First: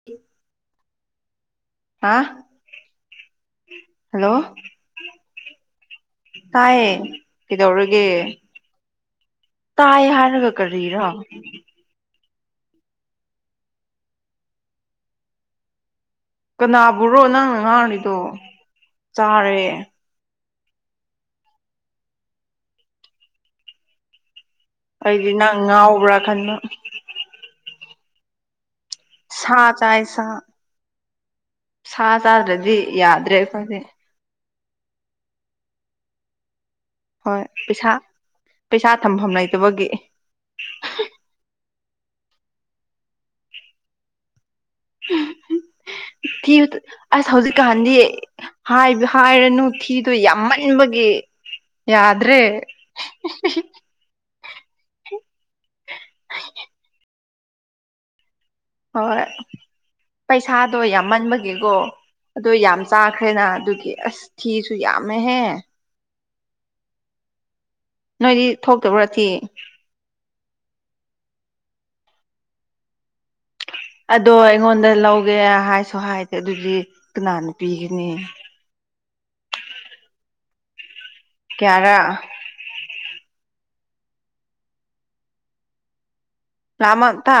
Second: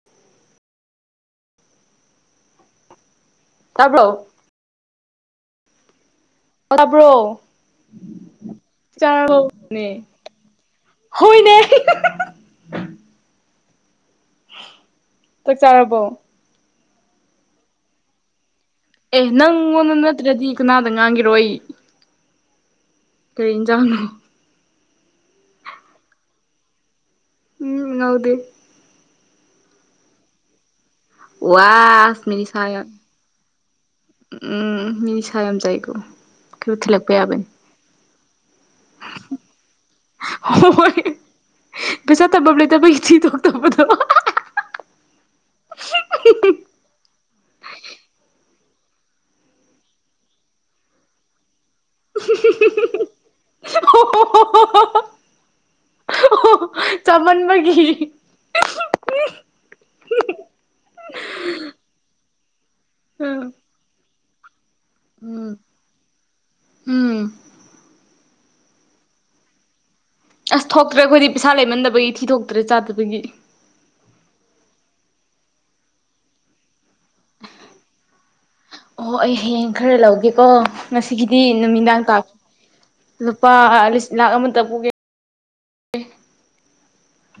[inaudible] ꯍꯥ ꯇꯥꯕ꯭ꯔꯣ ꯍꯂꯣ ꯑꯣ ꯇꯥꯏꯌꯦ ꯇꯥꯕ꯭ꯔꯣ ꯀꯩꯗꯧꯔꯒꯦ ꯆꯥꯔꯕꯣꯅꯦ ꯇꯥꯌꯦ ꯍꯥꯏꯔꯒ ꯀꯔꯤꯔ ꯍꯣꯏꯅꯦ ꯆꯥꯛ ꯆꯥꯔꯕꯣ ꯀꯅꯥꯕꯨꯔꯣ ꯅꯪꯅ ꯉꯥꯡꯔꯤꯗꯣ ꯑꯦ ꯆꯥꯔꯦ ꯅꯪꯣꯅꯠꯇꯗꯤ ꯀꯅꯥꯗ ꯉꯥꯡꯈꯤꯔꯣ ꯑꯩ ꯀꯔꯤ ꯌꯦꯟꯖꯥꯡꯅꯣ ꯑꯩꯗꯤ ꯅꯪ ꯉꯥꯎꯕ꯭ꯔꯥ ꯈꯟꯕ ꯎꯝ ꯍꯥꯎꯗꯤ ꯁꯥ ꯆꯥꯏ ꯁꯥ ꯋꯥ ꯁꯥ ꯋꯥꯁ ꯃꯤꯅꯤꯁꯥꯏ ꯆꯥꯗ꯭ꯔꯗꯤ ꯌꯥꯗ꯭ꯔꯦ ꯑꯩꯈꯣꯏꯗꯤ ꯎꯝ ꯃꯤꯁꯌꯦꯝꯖꯥꯏꯒꯣ ꯀ ꯂ ꯍꯣꯏ ꯄꯩꯁꯥ ꯄꯩꯁꯥ ꯊꯝꯐꯝ ꯂꯩꯇꯕꯒꯤ ꯍꯣꯏꯣꯏ ꯄꯩꯁꯥ ꯇꯃꯕ ꯂꯩ ꯇ ꯊꯤ ꯊꯣꯛꯣꯛꯗ ꯊꯤ ꯑꯁ ꯍꯧꯖꯤꯛ ꯀꯥꯟꯙꯗꯤ ꯍꯥꯏꯔꯅꯨ ꯐꯤꯗꯣ ꯌꯥꯝꯃꯟꯕꯒꯤ ꯌꯥꯗ꯭ꯔꯦ ꯑꯣ ꯍꯣ ꯍꯣ ꯍꯣ ꯍ ꯆꯃꯟꯕꯒꯤ ꯍꯣꯏ ꯄꯩꯁꯥꯗꯣ ꯌꯥꯝꯃꯟꯕꯒꯤꯀꯣ ꯑꯗ ꯌꯥꯝ ꯎꯝ ꯆꯥꯈ꯭ꯔꯦꯅ ꯑꯗꯨꯒꯤ ꯑꯁ ꯊꯤꯁꯨ ꯌꯥꯝꯃꯦꯍꯦ ꯎꯝ ꯅꯣꯏꯗꯤ ꯊꯣꯛꯇꯕ꯭ꯔꯥ ꯊ ꯑꯁ ꯊꯣꯛꯇ꯭ꯔꯦ ꯑꯩꯈꯣꯏꯗꯤ ꯄꯩꯁꯥ ꯂꯩꯃꯟꯗꯕꯒꯤ ꯊꯤ ꯊꯣꯛꯣꯛꯇ꯭ꯔꯦ ꯆꯥꯗꯕꯒꯤ ꯑꯗꯣ ꯑꯩꯉꯣꯟꯗ ꯂꯧꯒꯦ ꯍꯥꯏꯁꯨ ꯍꯥꯏꯗꯦ ꯑꯗꯨꯗꯤ ꯀꯅꯥꯅ ꯄꯤꯒꯅꯤ ꯑꯣ ꯑꯩ ꯍꯌꯦꯡ ꯈꯔ ꯂꯧꯒꯦꯀꯣ ꯉꯁꯤꯒꯤꯗꯤ ꯀꯌꯥꯔꯥ ꯅꯨꯃꯤꯗꯥꯡ ꯇꯥꯛ ꯂꯨꯄꯥ ꯂꯤꯁꯤꯡ ꯂꯥꯛ ꯑꯃꯇ ꯄꯨꯒꯦ ꯔꯃ ꯇ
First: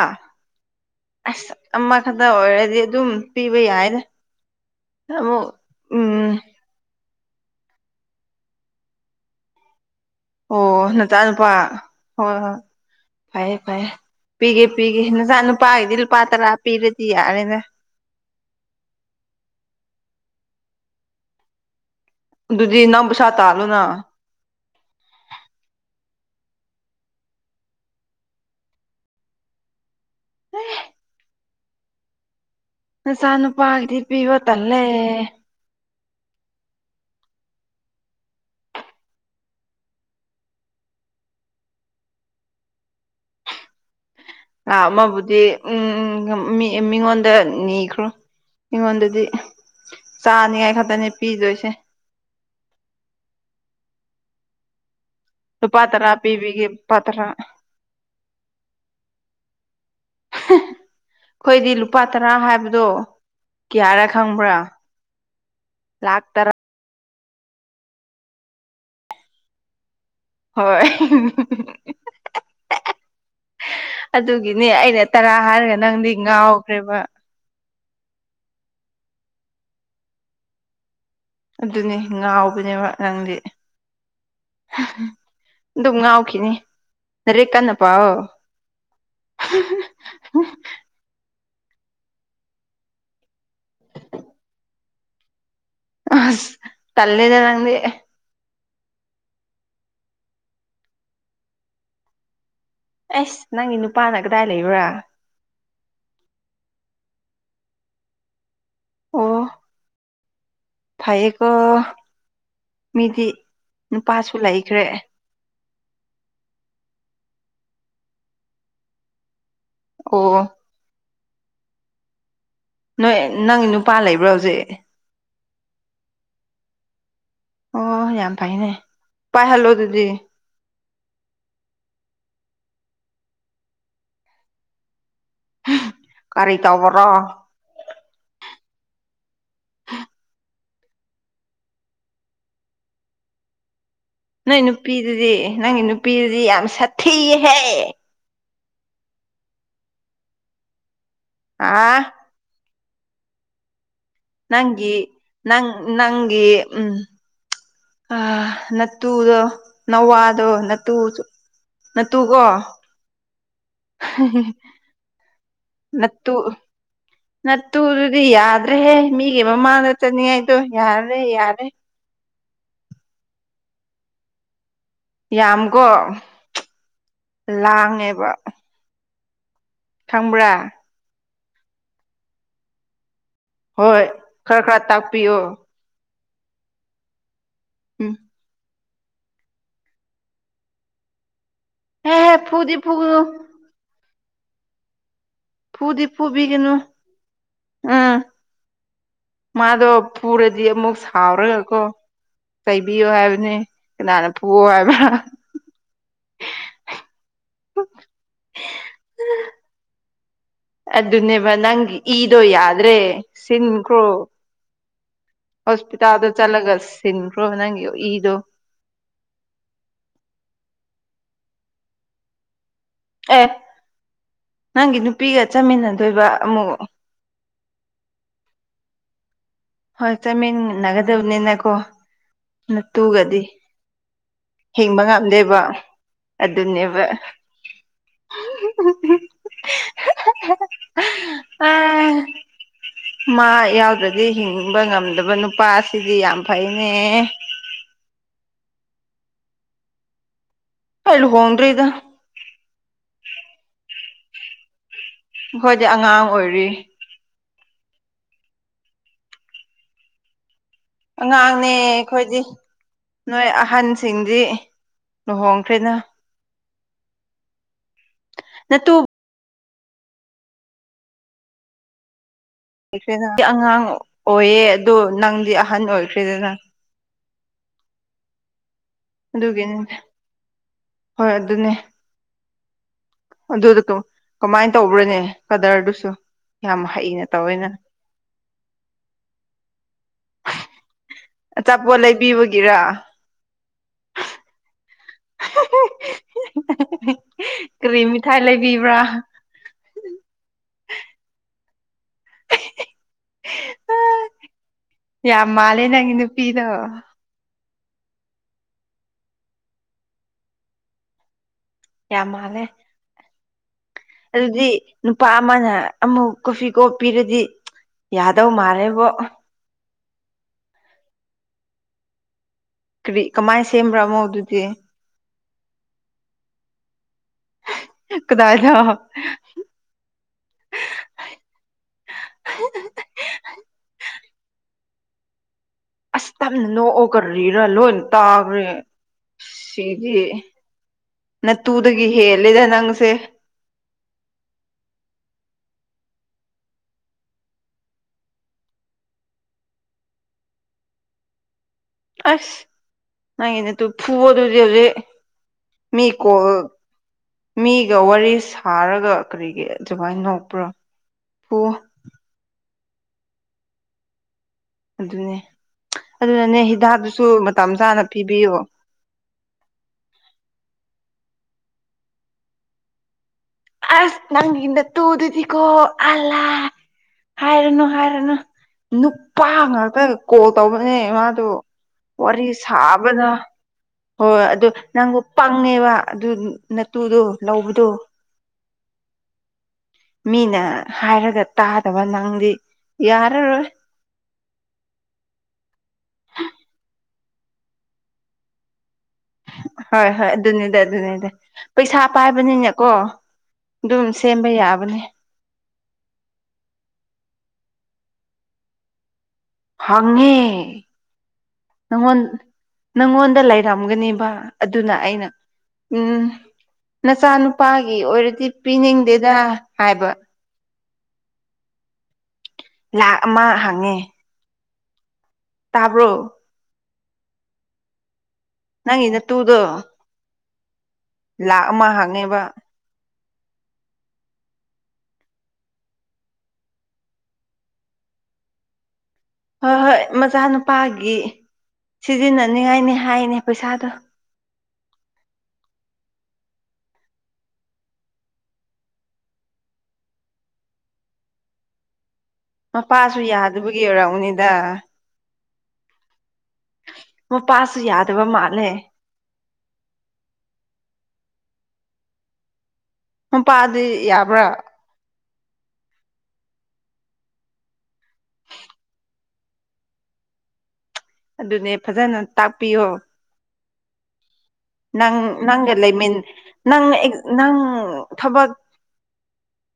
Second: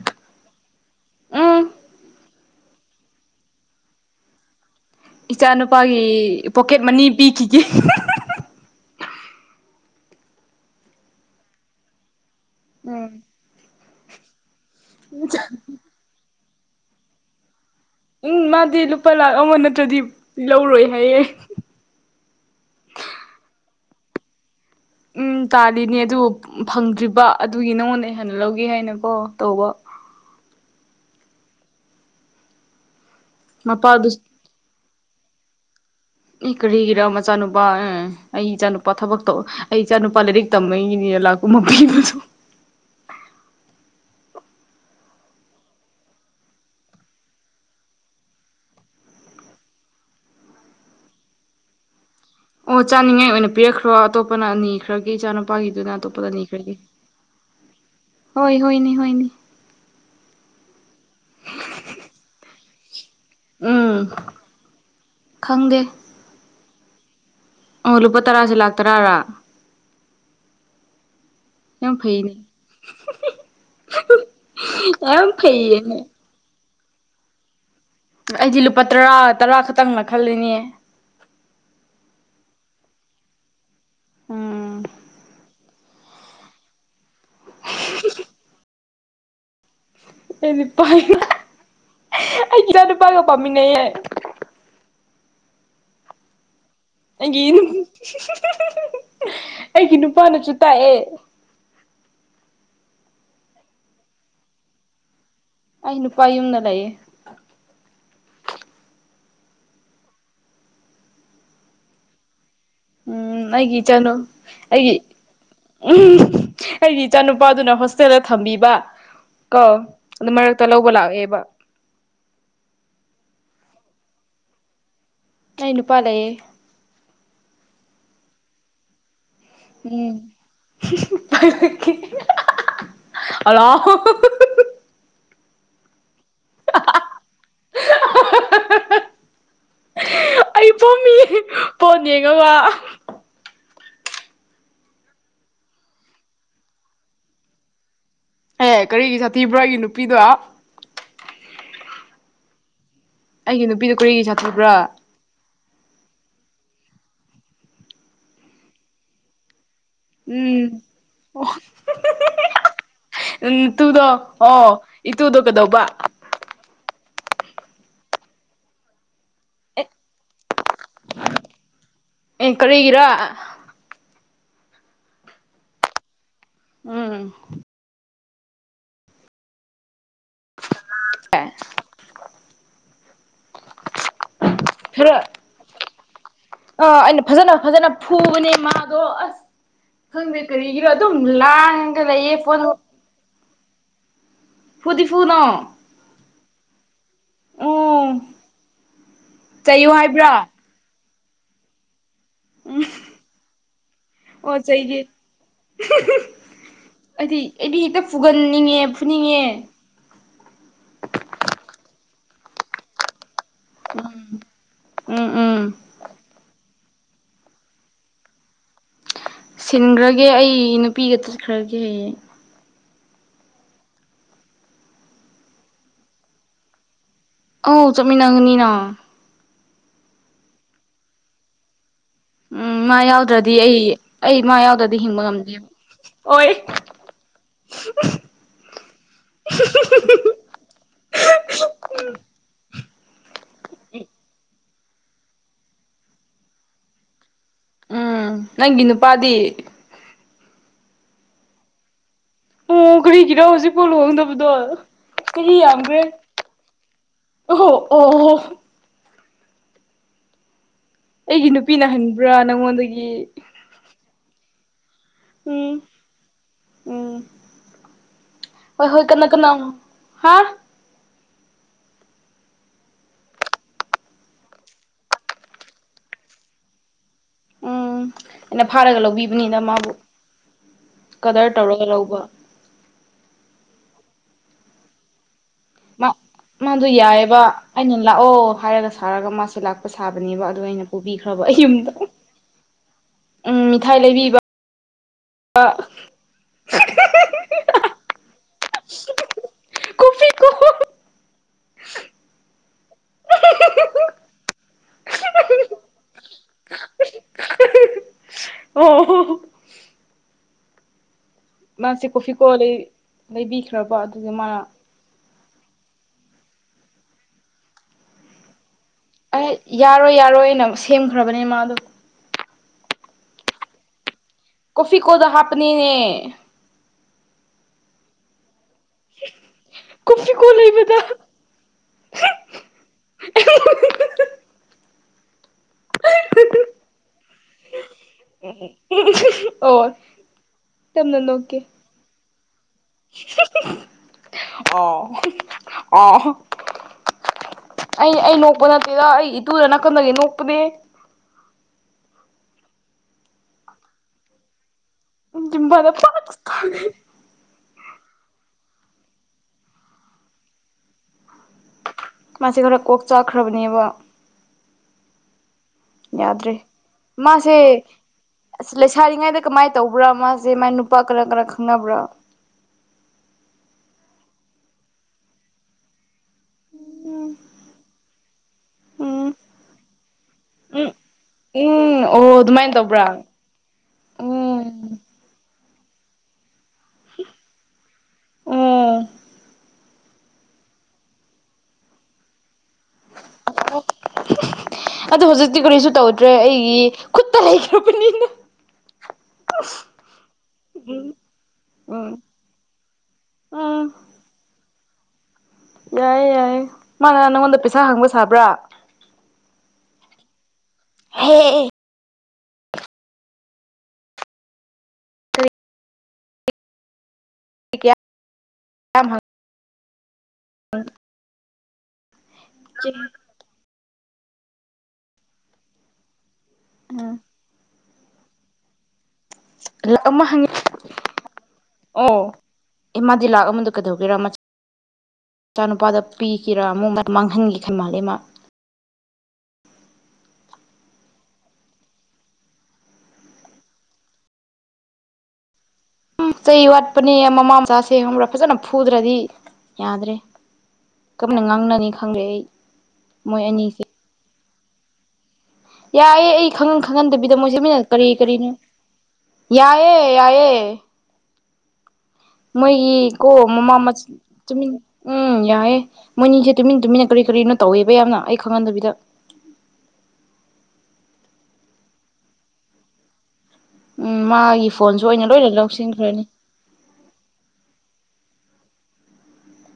ꯑꯁ ꯎꯝ ꯑꯃꯈꯛꯇ ꯑꯣꯏꯔꯗꯤ ꯑꯗꯨꯝ ꯄꯤꯕ ꯌꯥꯏꯅ ꯏꯆꯥꯅꯨꯄꯥꯒꯤ ꯄꯣꯀꯦꯠ ꯃꯅꯤ ꯄꯤꯈꯤꯒꯦ ꯑꯣ ꯅꯆꯥ ꯅꯨꯄꯥ ꯍꯣꯏ ꯍꯣꯏ ꯎꯝ ꯐꯩꯦ ꯐꯩꯦ ꯄꯤꯒꯦ ꯄꯤꯒꯦ ꯅꯆꯥ ꯅꯨꯄꯥꯒꯤꯗꯤ ꯂꯨꯄꯥ ꯇꯔꯥ ꯄꯤꯔꯗꯤ ꯌꯥꯔꯦꯅꯦ ꯎꯝ ꯃꯥꯗꯤ ꯂꯨꯄꯥ ꯂꯥꯛ ꯑꯃ ꯅꯠꯇ꯭ꯔꯗꯤ ꯂꯧꯔꯣꯏ ꯍꯥꯏꯌꯦꯦ ꯑꯗꯨꯗꯨꯖꯤ ꯅꯁꯇꯥꯜꯣꯅ ꯎꯝ ꯇꯥꯜꯂꯤꯅꯦ ꯑꯗꯨꯕꯨ ꯐꯪꯗ꯭ꯔꯤꯕ ꯑꯗꯨꯒꯤ ꯅꯉꯣꯟꯗ ꯑꯩ ꯍꯥꯟꯅ ꯂꯧꯒꯦ ꯍꯥꯏꯅꯀꯣ ꯇꯧꯕ ꯎꯝ ꯅꯆꯥꯥ ꯅꯨꯄꯥꯒꯤꯗꯤ ꯃꯄꯥꯗꯨ ꯄꯤꯕꯣ ꯇꯜꯂꯦ ꯀꯔꯤꯒꯤꯔ ꯃꯆꯥꯅꯨꯄꯥ ꯑꯩ ꯏꯆꯥꯅꯨꯄꯥ ꯊꯕꯛꯇꯣ ꯑꯩ ꯏꯆꯥ ꯅꯨꯄꯥ ꯂꯥꯏꯔꯤꯛ ꯇꯝꯃꯒꯤꯅꯤꯅ ꯂꯥꯛꯄ ꯃꯁꯨ ꯉ ꯑꯃꯕꯨꯗꯤ ꯎꯝ ꯃꯤꯉꯣꯟꯗ ꯅꯤꯈ꯭ꯔꯣ ꯑꯩꯉꯣꯟꯗꯗꯤ ꯆꯥꯅꯤꯉꯥꯏ ꯈꯛꯇꯅꯤ ꯄꯤꯗꯣꯏꯁꯦ ꯑꯣ ꯆꯥꯅꯤꯡꯉꯥꯏ ꯑꯣꯏꯅ ꯄꯤꯔꯛꯈ꯭ꯔꯣ ꯑꯇꯣꯞꯄꯅ ꯑꯅꯤ ꯈꯔꯒꯤ ꯆꯥꯅꯕ ꯂꯨꯄꯥ ꯅꯨꯄꯥꯒꯤꯗꯨꯅ ꯇꯔꯥ ꯑꯇꯣꯞꯄꯗ ꯄꯤꯕꯤꯒꯦ ꯅꯤꯈ꯭ꯔꯒꯦ ꯂꯨꯄꯥ ꯇꯔꯥ ꯍꯣꯏ ꯍꯣꯏꯅꯤ ꯍꯣꯏꯅꯤ ꯑꯩꯈꯣꯏꯗꯤ ꯂꯨꯄꯥ ꯇꯔꯥ ꯍꯥꯏꯕꯗꯣ ꯎꯝ ꯀꯌꯥꯌꯥꯔꯥ ꯈꯪ꯭ꯔ ꯈꯪꯗꯦ ꯂꯥꯛ ꯇꯔ ꯑꯣ ꯂꯨꯄꯥ ꯇꯔꯥꯁꯦ ꯂꯥꯛꯇꯔꯥꯔꯥ ꯍꯣꯏ ꯌꯥꯝ ꯐꯩꯅꯦ ꯑꯗꯨꯒꯤꯅꯦ ꯑꯩꯅ ꯌꯥꯝ ꯇꯔꯥ ꯍꯥꯏꯔꯒ ꯐꯩꯌꯦꯅꯦ ꯅꯪꯗꯤ ꯉꯥꯎꯈ꯭ꯔꯦꯕ ꯑꯩꯗꯤ ꯂꯨꯄꯥ ꯇꯔꯥ ꯇꯔꯥ ꯈꯛꯇꯪꯅ ꯈꯜꯂꯤꯅꯦ ꯑꯗꯨꯅꯤ ꯉꯥꯎꯕꯅꯦꯕ ꯅꯪꯗꯤ ꯑꯗꯨꯝ ꯉꯥꯎꯈꯤꯅꯤ ꯅꯔꯦ ꯀꯟꯅ ꯄꯥꯎ ꯑꯦꯅꯤꯄꯥꯏꯒ ꯑꯩ ꯀꯌꯥ ꯅꯨꯄꯥꯏꯒꯣ ꯄꯥꯃꯤꯅꯦꯌꯦꯦ ꯑ ꯇꯂꯦꯗ ꯑꯩꯒꯤ ꯅꯪꯗꯤ ꯑꯩꯒꯤ ꯅꯨꯄꯥꯅꯁꯨ ꯇꯥꯛꯑꯦ ꯑꯩꯁ ꯅꯪꯒꯤ ꯅꯨꯄꯥꯅ ꯀꯗꯥꯏ ꯂꯩꯕ꯭ꯔꯥ ꯑꯩ ꯅꯨꯄꯥ ꯌꯨꯝꯅ ꯂꯩꯌꯦ ꯑꯣ ꯐꯩꯌꯦꯀꯣ ꯃꯤꯗꯤ ꯎꯝ ꯑꯩꯒꯤ ꯏꯆꯥꯅꯨ ꯅꯨꯄꯥꯁꯨ ꯂꯩꯈ꯭ꯔꯦ ꯑꯩꯒꯤ ꯎꯝ ꯑꯩꯒꯤ ꯏꯆꯥꯅꯨꯄꯥꯗꯨꯅ ꯍꯣꯁꯇꯦꯜꯗ ꯊꯝꯕꯤꯕ ꯀꯣ ꯑꯣ ꯑꯗꯨ ꯃꯔ ꯇ ꯂꯧꯕ ꯂꯒꯦꯕ ꯅꯣꯏ ꯅꯪ ꯅꯨꯄꯥ ꯂꯩꯕ꯭ꯔꯣ ꯍꯧꯖꯤꯛ ꯑꯩ ꯅꯨꯄꯥ ꯂꯩꯌꯦ ꯑꯣ ꯌꯥꯝ ꯐꯥꯏꯅꯦ ꯎꯝ ꯑꯂ ꯀꯔꯤ ꯇꯧꯕ꯭ꯔꯣ ꯑꯣ ꯑꯩ ꯄꯣꯝꯃꯤ ꯄꯣꯟꯠ ꯌꯦꯡꯉꯒ ꯅꯣꯏ ꯅꯨꯄꯤꯗꯨꯗꯤ ꯅꯪꯒꯤ ꯅꯨꯄꯤꯗꯨꯗꯤ ꯌꯥꯝ ꯁꯥꯊꯤꯍꯦ ꯑꯦ ꯀꯔꯤꯒꯤ ꯁꯥꯊꯤꯕ꯭ꯔꯥꯒꯤ ꯅꯨꯄꯤꯗꯣ ꯑ ꯑꯩꯒꯤ ꯅꯨꯄꯤꯗꯨꯣ ꯀꯨꯔꯤꯒꯤ ꯅꯪꯒꯤ ꯅꯪ ꯅꯪꯒꯤ ꯎꯝ ꯑ ꯅꯠꯇꯨꯗꯣ ꯅꯋꯥꯗꯣ ꯎꯝ ꯅꯠꯇꯨ ꯅꯥꯠꯇꯨꯀꯣ ꯎ ꯇꯨꯗꯣ ꯑꯣ ꯏꯇꯨꯗꯣ ꯀꯩꯗꯧꯕ ꯨ ꯅꯠꯇꯨꯗꯨꯗꯤ ꯌꯥꯗ꯭ꯔꯦꯍꯦ ꯃꯤꯒꯤ ꯑꯦ ꯃꯃꯥꯡꯗ ꯆꯅꯤ ꯍꯥꯏꯥꯏꯣ ꯌꯥꯔꯦ ꯌꯥꯔꯦ ꯑꯦ ꯀꯔꯤꯒꯤꯔ ꯌꯥꯝꯀꯣ ꯎꯝ ꯂꯥꯡꯉꯦꯕ ꯈꯪꯕ꯭ꯔꯥ ꯄ ꯍꯣꯏ ꯈꯔ ꯈꯔ ꯇꯥꯛꯄꯤꯌꯣ ꯑꯥ ꯑꯩꯅ ꯐꯖꯅ ꯐꯖꯅ ꯎꯝ ꯐꯨꯕꯅꯦ ꯃꯥꯗꯣ ꯑꯁ ꯈꯪꯗꯦ ꯀꯔꯤꯒꯤꯔꯣ ꯑꯗꯨꯝ ꯂꯥꯡꯉꯒ ꯍꯦ ꯍꯦ ꯂꯩꯌꯦ ꯐꯣꯟ ꯐꯨꯗꯤ ꯐꯨꯒꯅꯨ ꯐꯗꯤꯐꯨꯅ ꯐꯨꯗꯤ ꯐꯨꯕꯤ ꯀꯅꯣ ꯑꯝ ꯑꯣ ꯃꯥꯗꯣ ꯆꯩꯌꯨ ꯍꯥꯏꯕ꯭ꯔꯥ ꯄꯨꯔꯗꯤ ꯑꯃꯨꯛ ꯍꯥꯎꯔꯒꯀꯣ ꯎꯝ ꯆꯩꯥꯏꯕꯤꯌꯣ ꯍꯥꯏꯕꯅꯤ ꯀꯅꯥꯅ ꯊꯣꯛꯑꯣ ꯍꯥꯏꯕ ꯍꯥꯏꯗꯤ ꯑꯩꯗꯤ ꯍꯦꯛꯇ ꯐꯨꯒꯟꯅꯤꯡꯉꯦ ꯐꯨꯅꯤꯡꯉꯦ ꯑꯗꯨꯅꯦꯕ ꯅꯪ ꯏꯗꯣ ꯌꯥꯗ꯭ꯔꯦ ꯁꯤꯟ ꯀ꯭ꯔꯣ ꯎꯝ ꯎꯝ ꯎꯝ ꯍꯁꯄꯤ ꯆꯥꯗꯣ ꯆꯠꯂꯒ ꯁꯤꯟꯈ꯭ꯔꯣ ꯅꯪꯒꯤ ꯏꯗꯣ ꯁꯤꯟꯈ꯭ꯔꯒꯦ ꯑꯩ ꯅꯨꯄꯤꯒ ꯆꯠꯈ꯭ꯔꯒꯦ ꯍꯌꯦꯡ ꯑꯦ ꯅꯪꯒꯤ ꯅꯨꯄꯤꯒ ꯆꯠꯃꯤꯟꯅꯗꯣꯏꯕ ꯑꯃꯨꯛ ꯑꯧ ꯆꯠꯃꯤꯟꯅꯉꯅꯤꯅꯣ ꯍꯣꯏ ꯇ ꯃ ꯅꯒꯗꯕꯅꯤ ꯅꯀꯣ ꯎꯝ ꯃꯥ ꯅꯠꯇꯨꯒꯗꯤ ꯌꯥꯎꯗ꯭ꯔꯗꯤ ꯑꯩ ꯑꯩ ꯃꯥ ꯌꯥꯎꯗ꯭ꯔꯗꯤ ꯍꯤꯡꯕ ꯉꯝꯗꯦꯕ ꯑꯣꯏ ꯑꯗꯨ ꯑꯗꯨ ꯅꯦꯕ [unintelligible] ꯑ ꯎꯝ ꯃꯥ ꯌꯥꯎꯗ꯭ꯔꯗꯤ ꯍꯤꯡꯕ ꯉꯝꯗꯕ ꯅꯨꯄꯥ ꯑꯁꯤꯗꯤ ꯌꯥꯝ ꯐꯩꯅꯦ ꯎꯝ ꯅꯪꯒꯤ ꯅꯨꯄꯥꯗꯤ ꯑꯦꯂ ꯍꯣꯡꯟ꯭ꯔꯤ ꯏꯗ ꯑꯣ ꯀꯔꯤꯒꯤꯔꯣ ꯍꯧꯖꯤꯛ ꯄꯣ ꯂꯨꯣꯡꯗꯕꯗꯣ ꯆꯍꯤ ꯑꯩꯈꯣꯏꯗꯤ ꯌꯥꯝꯗ꯭ꯔꯦ ꯑꯉꯥꯡ ꯑꯣꯏꯔꯤ ꯑꯣꯍꯣ ꯑꯣ ꯑꯣ ꯍꯣ ꯑꯩꯒꯤ ꯑꯉꯥꯡꯅꯦ ꯅꯨꯄꯤꯅ ꯑꯩꯈꯣꯏꯗꯤ ꯍꯟꯕ꯭ꯔꯥ ꯅꯪꯉꯣꯟꯗꯒꯤ ꯅꯣꯏ ꯑꯍꯟꯁꯤꯡꯗꯤ ꯎꯝ ꯂꯨꯍꯣꯡꯈ꯭ꯔꯦꯅ ꯎꯝ ꯍꯣꯏ ꯅꯠꯇꯨ ꯍꯣꯏ ꯀꯅꯥ ꯀꯅꯥꯣ ꯍꯥ ꯈ꯭ꯔꯦ ꯑꯩ ꯑꯉꯥꯡ ꯑꯣꯏꯌꯦ ꯑꯗꯣ ꯅꯪꯗꯤ ꯑꯍꯟ ꯑꯣꯏꯈ꯭ꯔꯦꯗꯅ ꯎꯝ ꯑꯩꯅ ꯐꯥꯔꯒ ꯂꯧꯕꯤꯕꯅꯤꯅ ꯑꯗꯨꯒꯤꯅꯤ ꯃꯥꯕꯨ ꯍꯣꯏ ꯀꯗꯔ ꯑꯗꯨꯅꯦ ꯇꯧꯔꯒ ꯂꯧꯕ ꯑꯗꯨꯗ ꯀꯃꯥꯏꯅ ꯇꯧꯕ꯭ꯔꯅꯦ ꯃꯥ ꯁ ꯃꯥꯗꯣ ꯌꯥꯏꯑꯕ ꯑꯩꯅ ꯂꯥꯛꯑꯣ ꯍꯥꯏꯔꯒ ꯁꯥꯔꯒ ꯃꯥꯁꯨ ꯂꯥꯛꯄ ꯁꯥꯕꯅꯦꯕ ꯑꯗꯨ ꯑꯩꯅ ꯄꯨꯕꯤꯈ꯭ꯔꯕ ꯑꯌꯨꯝꯗꯪ ꯑꯣꯏꯒꯦꯔ ꯎꯝ ꯃꯤꯊꯥꯏ ꯂꯩꯕꯤꯕ ꯑ ꯀꯔꯤ ꯃꯤꯊꯥꯏ ꯂꯩꯕꯤꯕ꯭ꯔꯥ ꯍꯨ ꯌꯥꯝ ꯃꯥꯜꯂꯦ ꯅꯪꯒꯤ ꯅꯨꯄꯤꯗꯣ [inaudible] [unintelligible] ꯑꯣ ꯃꯥꯁꯤ ꯌꯥꯝ ꯀꯣꯐꯤ ꯀꯣ ꯃꯥꯜꯂꯦ ꯂꯩ ꯂꯩꯕꯕꯤꯈꯅ ꯄ ꯑꯗꯨꯗꯤ ꯅꯨꯄꯥ ꯑꯃꯅ ꯑꯃꯨꯛ ꯀꯣꯐꯤ ꯀꯣꯞ ꯄꯤꯔꯗꯤ ꯌꯥꯗꯧ ꯃꯥꯜꯂꯦꯕꯣ ꯑꯦ ꯌꯥꯔꯣꯏ ꯌꯥꯔꯣꯏꯅ ꯁꯦꯝꯈ꯭ꯔꯕꯅꯦ ꯃꯥꯗꯣ ꯀꯔꯤ ꯀꯃꯥꯏꯅ ꯁꯦꯝꯕ꯭ꯔꯥ ꯑꯃꯃꯣ ꯑꯗꯨꯗꯤ ꯑꯣꯐꯤ ꯀꯗ ꯍꯥꯞꯄꯅꯤꯅꯦ ꯀꯗꯥꯏ ꯂ ꯀꯁꯤ ꯀꯣ ꯂꯩꯕꯗ ꯑꯁ ꯇꯞꯅ ꯅꯣꯛꯑꯣꯒꯔꯤꯔꯥ ꯂꯣꯏꯅ ꯇꯥꯈ꯭ꯔꯦ ꯑꯣ ꯁꯤꯗꯤ ꯌꯥꯝꯅ ꯅꯣꯛꯀꯦ ꯅꯠꯇꯨꯗꯒꯤ ꯍꯦꯜꯂꯦꯗ ꯅꯪꯁꯦ ꯑꯣ ꯑ ꯑꯩ ꯑꯩ ꯅꯣꯛꯄ ꯅꯠꯇꯦꯗ ꯑꯩ ꯏꯇꯨꯗ ꯅꯥꯀꯟꯗꯒꯤ ꯅꯣꯛꯄꯅꯦ ꯑꯁ ꯅꯪꯦꯅꯠꯇꯨ ꯐꯨ ꯑꯗꯨꯗꯦ ꯖꯤꯝꯕꯥꯗ ꯄꯥꯛ ꯃꯤꯀꯣ ꯃꯤꯒ ꯋꯥꯔꯤ ꯁꯥꯔꯒ ꯀꯔꯤꯒꯤ ꯑꯗꯨꯃꯥꯏꯅ ꯅꯣꯛꯄ꯭ꯔꯣ ꯃꯥꯁꯤ ꯈꯔ ꯀꯣꯛ ꯆꯥꯛꯈ꯭ꯔꯕꯅꯦꯕ ꯑꯗꯨꯅꯦ ꯌꯥꯗ꯭ꯔꯦ ꯑꯗꯨꯅꯅꯦ ꯍꯤꯗꯥꯛꯇꯁꯨ ꯃꯇꯝ ꯆꯥꯅ ꯄꯤꯕꯤꯌꯣ ꯁꯥꯔꯤꯉꯩꯗ ꯀꯃꯥꯏꯅ ꯇꯧꯕ꯭ꯔꯥ ꯃꯥꯁꯦ ꯃꯥ ꯅꯨꯄꯥ ꯀꯔ ꯀꯔ ꯈꯪꯅꯕ꯭ꯔꯥ ꯑꯁ ꯅꯪꯒꯤꯗ ꯇꯨꯗꯨꯗꯤꯀꯣ ꯑꯜꯂ ꯍꯥꯏꯔꯅꯨ ꯍꯥꯏꯔꯅꯨ ꯎꯝ ꯅꯨꯄꯥ ꯉꯥꯛꯇ ꯀꯣꯜ ꯎꯝ ꯇꯧꯕꯅꯦ ꯃꯥꯗꯣ ꯎꯝ ꯑꯣ ꯋꯥꯔꯤꯔꯤ ꯑꯗꯨꯃꯥꯏꯅ ꯇꯧꯕ꯭ꯔꯥ ꯁꯥꯥꯕꯅ ꯍꯣꯏ ꯎꯝ ꯑꯗꯨꯗ ꯅꯪꯕꯨ ꯄꯪꯉꯦꯕ ꯑꯗꯨ ꯅꯇꯨꯗꯣ ꯂꯧꯕꯗꯣ ꯎꯝ ꯃꯤꯅ ꯍꯥꯏꯔꯒ ꯇꯥꯗꯕ ꯅꯪꯗꯤ ꯌꯥꯔꯔꯣꯏ ꯑꯗꯨ ꯍꯧꯖꯤꯛꯇꯤ ꯀꯔꯤꯁꯨ ꯇꯧꯗ꯭ꯔꯦ ꯑꯩꯒꯤ ꯈꯨꯠꯇ ꯂꯩꯈ꯭ꯔꯕꯅꯤꯅ ꯍꯣꯏ ꯍꯣꯏ ꯑꯗꯨꯅꯤꯗ ꯎꯝ ꯑꯗꯨꯅꯤꯗ ꯄꯩꯁꯥ ꯎꯝ ꯄꯥꯏꯕꯅꯤꯅꯦꯀꯣ ꯎꯝ ꯑꯗꯨꯝ ꯁꯦꯝꯕ ꯌꯥꯕꯅꯦ ꯌꯥꯏꯌꯦ ꯌꯥꯏ ꯃꯥꯅ ꯅꯪꯉꯣꯟꯗ ꯄꯩꯁꯥ ꯍꯪꯕ ꯁꯥꯕ꯭ꯔꯥ ꯍꯉꯦ ꯍꯦ ꯅꯪꯉꯣꯟ ꯅꯪꯉꯣꯟꯗ ꯂꯩꯔꯝꯒꯅꯦꯕ ꯑꯗꯨꯅ ꯑꯩꯅ ꯎ ꯅꯆꯥꯅꯨ ꯀꯌꯥ ꯅꯨꯄꯥꯒꯤ ꯑꯣꯏꯔꯗꯤ ꯄꯤꯅꯤꯡꯗꯦꯗ ꯍꯥꯏꯕ ꯎꯝ ꯂꯥꯛ ꯃꯥ ꯍꯪꯉꯦ ꯇꯥꯕ꯭ꯔꯣ ꯎꯝ ꯅꯪ ꯏꯅ ꯇꯨꯗꯣ ꯑꯃ ꯍꯪꯉꯤ ꯂꯥꯛ ꯑꯃ ꯍꯪꯅꯦꯕ ꯑꯦꯃꯗꯤ ꯂꯥꯛ ꯑꯃꯗ ꯀꯩꯗꯧꯤꯔꯥ ꯃꯆꯥꯅꯨꯄꯥꯗ ꯄꯤꯈꯤꯔꯥ ꯑꯃꯨꯛ ꯃꯥꯡꯍꯟꯈꯤꯦ ꯈꯔ ꯃꯥꯜꯜꯂꯤꯦ ꯃꯥ ꯍꯣꯏ ꯍꯣꯏ ꯃꯆꯥꯅꯨꯄꯥꯒꯤ ꯁꯤꯖꯤꯟꯅꯅꯤꯉꯥꯏꯅꯤ ꯍꯥꯏꯅꯦ ꯄꯩꯁꯥꯗꯣ ꯆꯩ ꯋꯥꯠꯄꯅꯦ ꯃꯃꯥ ꯃꯆꯥꯁꯦ ꯈꯪꯕ꯭ꯔꯥ ꯐꯖꯅ ꯐꯨꯗ꯭ꯔꯗꯤ ꯌꯥꯗ꯭ꯔꯦ ꯀꯝꯅ ꯉꯥꯡꯅꯅꯤ ꯈꯪꯗꯦ ꯑꯩ ꯃꯄꯥꯁꯨ ꯃꯣꯏ ꯌꯥꯗꯕꯒꯤ ꯑꯅꯤꯁꯦ ꯑꯣꯏꯔꯛꯎꯅꯤꯗ ꯌꯥꯏꯌꯦꯦ ꯑꯩ ꯈꯪꯍꯟ ꯈꯪꯍꯟꯗꯕꯤꯗ ꯃꯣꯏ ꯆꯠꯃꯤꯟꯅ ꯃꯄꯥꯁꯨ ꯀꯔꯤ ꯌꯥꯗꯕ ꯀꯔꯤꯅꯣ ꯃꯥꯜꯂꯦ ꯌꯥꯏꯌꯦꯦ ꯌꯥꯏꯑꯦ ꯃꯣꯏꯒꯤ ꯀꯣ ꯃꯃꯥ ꯃꯄꯥꯗꯤ ꯃ ꯌꯥꯕ꯭ꯔꯥ ꯆꯃꯤ ꯎꯝ ꯌꯥꯏꯦ ꯃꯣꯏꯅꯤꯁꯦ ꯇꯨꯃꯤꯟ ꯇꯨꯃꯤꯟꯅ ꯀꯔꯤ ꯀꯔꯤꯅꯣ ꯇꯧꯋꯦꯕ ꯌꯥꯝꯅ ꯑꯩ ꯈꯪꯍꯟꯗꯕꯤꯗ ꯑꯗꯨꯅꯦ ꯐꯖꯅ ꯇꯥꯛꯄꯤꯌꯣ ꯎꯝ ꯃꯥꯒꯤ ꯐꯣꯟꯖꯨ ꯅꯪ ꯑꯣꯅ ꯂꯣꯏꯅ ꯅꯪꯒ ꯂꯩꯃꯤꯟ ꯂꯧꯁꯤꯟꯈ꯭ꯔꯅꯤ ꯅꯪ ꯅꯪ ꯊꯕꯛ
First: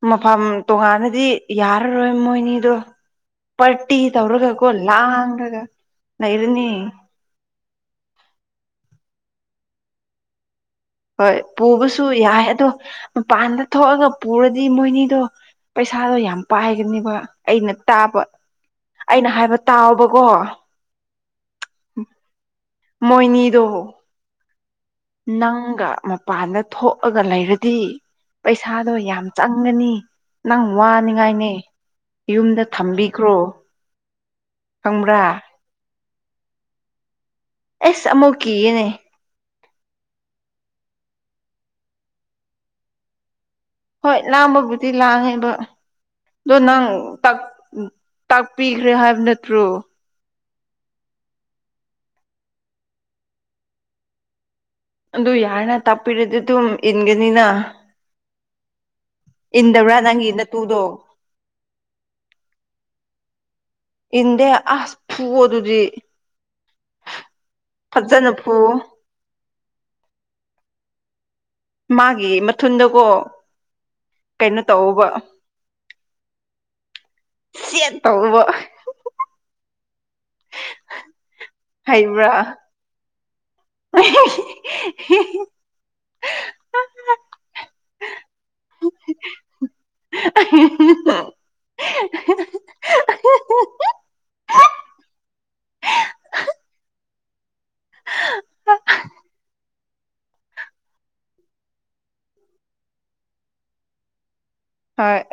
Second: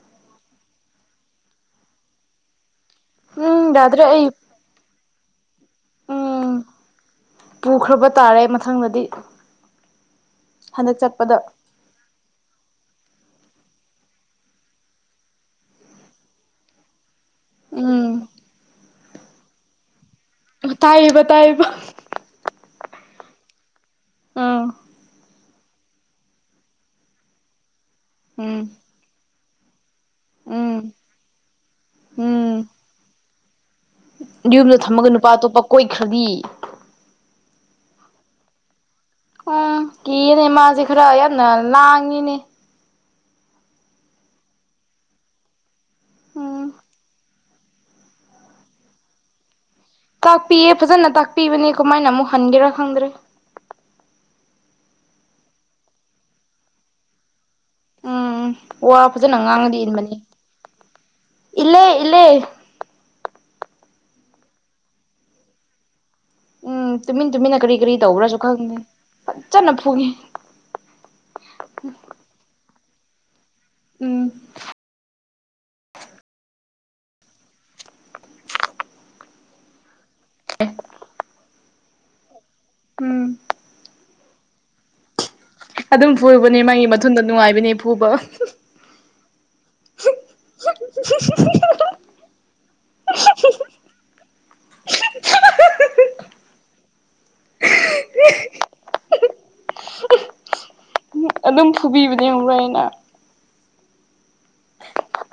ꯃꯐꯝ ꯇꯣꯉꯥꯟꯅꯗꯤ ꯌꯥꯔꯔꯣꯏ ꯃꯣꯏꯅꯤꯗꯣ ꯎꯝ ꯄꯇꯤ ꯌꯥꯗ꯭ꯔꯦ ꯑꯩ ꯇꯧꯔꯒ ꯀꯣ ꯂ꯭ꯔꯒ ꯎꯝ ꯅꯩꯔꯅꯤ ꯄꯨꯈ꯭ꯔꯕ ꯇꯥꯔꯦ ꯃꯊꯪꯗꯗꯤ ꯍꯟꯗꯛ ꯍꯣꯏ ꯆꯠꯄꯗ ꯄꯨꯕꯁꯨ ꯌꯥꯏ ꯑꯗꯣ ꯃꯄꯥꯟꯗ ꯊꯣꯛꯑꯒ ꯄꯨꯔꯗꯤ ꯃꯣꯏꯅꯤꯗꯣ ꯄꯩꯁꯥꯗꯣ ꯌꯥꯝ ꯄꯥꯏꯒꯅꯣꯕ ꯑꯩꯅ ꯇꯥꯕ ꯎꯝ ꯑꯩꯅ ꯍꯥꯏꯕ ꯇꯥꯎꯕꯀꯣ ꯇꯥꯏꯕ ꯇꯥꯏꯕ ꯃꯣꯏꯅꯤꯗꯣ ꯑꯥ ꯅꯪꯒ ꯃꯄꯥꯟꯗ ꯊꯣꯛꯂꯒ ꯂꯩꯔꯗꯤ ꯎꯝ ꯄꯩꯁꯥꯗꯣ ꯌꯥꯝ ꯆꯪꯒꯅꯤ ꯅꯪ ꯎꯝ ꯋꯥꯅꯤꯉꯥꯏꯅꯦ ꯎꯝ ꯌꯨꯝꯗ ꯊꯝꯕꯤꯈ꯭ꯔꯣ ꯌꯨꯝꯗ ꯊꯝꯃꯒ ꯈꯪꯕ꯭ꯔꯥ ꯅꯨꯄꯥ ꯑꯇꯣꯞꯄ ꯀꯣꯏꯈ꯭ꯔꯗꯤ ꯑꯦꯁ ꯑꯃꯨꯛ ꯀꯤꯌꯦꯅꯦ ꯎꯝ ꯀꯤꯌꯦꯅꯦ ꯃꯥꯖꯦ ꯈꯔ ꯌꯥꯝꯅ ꯂꯥꯡꯉꯤꯅꯦ ꯍꯣꯏ ꯂꯥꯡꯕꯕꯨꯗꯤ ꯂꯥꯡꯉꯦꯕ ꯑꯗꯣ ꯎꯝ ꯅꯪ ꯇꯛ ꯇꯥꯛꯄꯤꯈ꯭ꯔꯦ ꯍꯥꯏꯕ ꯅꯠꯇ꯭ꯔꯣ ꯇꯥꯛꯄꯤꯌꯦ ꯐꯖꯅ ꯇꯥꯛꯄꯤꯕꯅꯦ ꯀꯃꯥꯏꯅ ꯑꯃꯨꯛ ꯍꯟꯒꯦꯔꯥ ꯈꯪꯗ꯭ꯔꯦ ꯑꯗꯨ ꯑꯗꯨ ꯌꯥꯔ ꯇꯞꯄꯤ ꯏꯗꯗꯗꯨꯨ ꯏꯟꯒꯦꯅꯤꯅ ꯎꯝ ꯋꯥ ꯐꯖꯅ ꯉꯥꯡꯉꯗꯤ ꯏꯟꯕꯅꯤ ꯅꯪꯒꯤ ꯅꯇꯨꯗꯣ ꯏꯜꯂꯦ ꯏꯜꯂꯦ ꯏꯟꯗꯦ ꯑꯁ ꯐꯨꯋꯣ ꯑꯗꯨꯗꯤ ꯎꯝ ꯇꯨꯃꯤꯟ ꯇꯨꯃꯤꯟꯅ ꯀꯔꯤ ꯀꯔꯤ ꯐꯖꯅ ꯇꯧꯕ꯭ꯔꯥꯁꯨ ꯐꯨ ꯈꯪꯗꯦ ꯐꯖꯅ ꯐꯨꯒꯤ ꯃꯥꯒꯤ ꯃꯊꯨꯟꯗꯀꯣ ꯎꯝ ꯀꯩꯅꯣ ꯇꯧꯕ ꯁꯦꯠ ꯇꯧꯔꯨꯕ ꯑꯦ ꯍꯥꯏꯕ꯭ꯔꯥ ꯎꯝ [unintelligible] ꯑꯗꯨꯝ ꯐꯨꯕꯅꯦ ꯃꯥꯒꯤ ꯃꯊꯟꯗ ꯅꯨꯡꯉꯥꯏꯕꯅꯦ ꯐꯨꯕ [unintelligible] [unintelligible] [unintelligible] ꯑꯗꯨꯝ ꯐꯨꯕꯤꯕꯅꯦ ꯍꯨꯔꯣꯏꯅ ꯍꯣꯏ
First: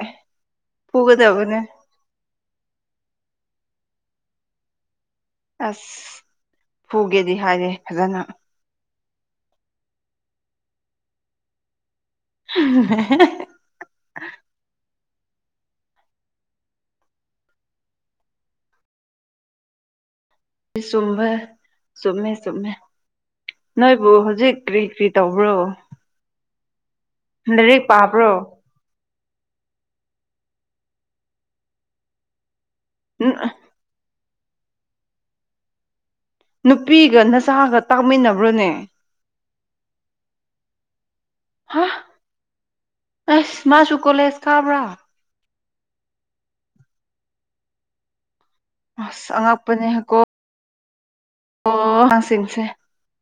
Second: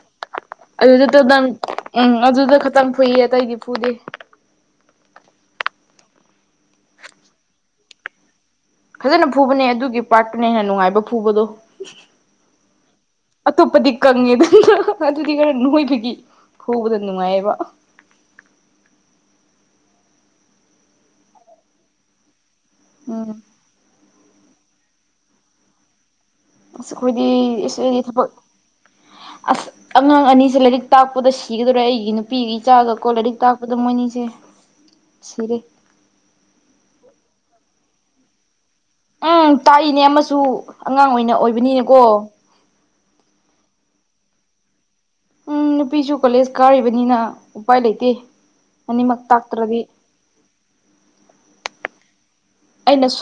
ꯑꯗꯨꯗ ꯇ ꯅꯪ ꯐꯨꯒꯗꯕꯅꯦ ꯎꯝ ꯑꯗꯨꯗ ꯈꯛꯇꯪ ꯐꯨꯏꯌꯦ ꯑꯇꯩꯗꯤ ꯐꯨꯗꯦ ꯑꯁ ꯐꯨꯒꯦꯗꯤ ꯍꯥꯏꯔꯦ ꯐꯖꯅ ꯐꯖꯅ ꯐꯨꯕꯅꯦ ꯑꯗꯨꯒꯤ ꯄꯥꯔꯠꯇꯨꯅ ꯍꯦꯟꯅ ꯅꯨꯡꯉꯥꯏꯕ ꯐꯨꯕꯗꯣ [unintelligible] ꯑꯇꯣꯞꯄꯗꯤ ꯀꯪꯉꯦꯗ ꯑꯗꯨꯗꯤ ꯈꯔ ꯅꯣꯏꯕꯒꯤ ꯍꯕꯗ ꯅꯨꯡꯉꯥꯏꯌꯦꯕ ꯆꯨꯝꯕ ꯆꯨꯝꯃꯦ ꯆꯨꯝꯃꯦ ꯎꯝ ꯅꯣꯏꯕꯨ ꯍꯧꯖꯤꯛ ꯀꯔꯤ ꯀꯔꯤ ꯇꯧꯕ꯭ꯔꯣ ꯑꯁ ꯑꯩꯈꯣꯏꯗꯤ ꯂꯥꯏꯔꯤꯛ ꯑꯩꯗꯤ ꯊꯕꯛ ꯄꯥꯕ꯭ꯔꯣ ꯑꯁ ꯑꯉꯥꯡ ꯑꯅꯤꯖꯦ ꯂꯥꯏꯔꯤꯛ ꯇꯥꯛꯄꯗ ꯁꯤꯒꯗꯧꯔꯦ ꯑꯩꯒꯤ ꯅꯨꯄꯤꯒꯤ ꯏꯆꯥꯒꯀꯣ ꯂꯥꯏꯔꯤꯛ ꯇꯥꯛꯄ ꯑꯗꯨ ꯃꯣꯏꯅꯤꯁꯦ ꯁꯤꯔꯦ ꯅꯨꯄꯤꯒ ꯅꯆꯥꯥꯒ ꯇꯥꯛꯃꯤꯟꯅꯕ꯭ꯔꯣꯅꯦ ꯎꯝ ꯇꯥꯛꯏꯅꯦ ꯑꯃꯁꯨ ꯑꯉꯥꯡ ꯑꯣꯏꯅ ꯍꯥ ꯑꯣꯏꯕꯅꯤꯅꯦꯀꯣ ꯑꯁ ꯃꯥꯁꯨ ꯀꯣꯂꯦꯖ ꯀꯥꯕ꯭ꯔꯥ ꯎꯝ ꯅꯨꯄꯤꯁꯨ ꯀꯣꯂꯦꯖ ꯀꯥꯔꯤꯕꯅꯤꯅ ꯎꯄꯥꯏ ꯂꯩꯇꯦ ꯑꯅꯤꯃꯛ ꯑꯁ ꯇꯥꯛꯇ꯭ꯔꯗꯤ ꯑꯣ [unintelligible] ꯑꯩꯅ ꯁꯨ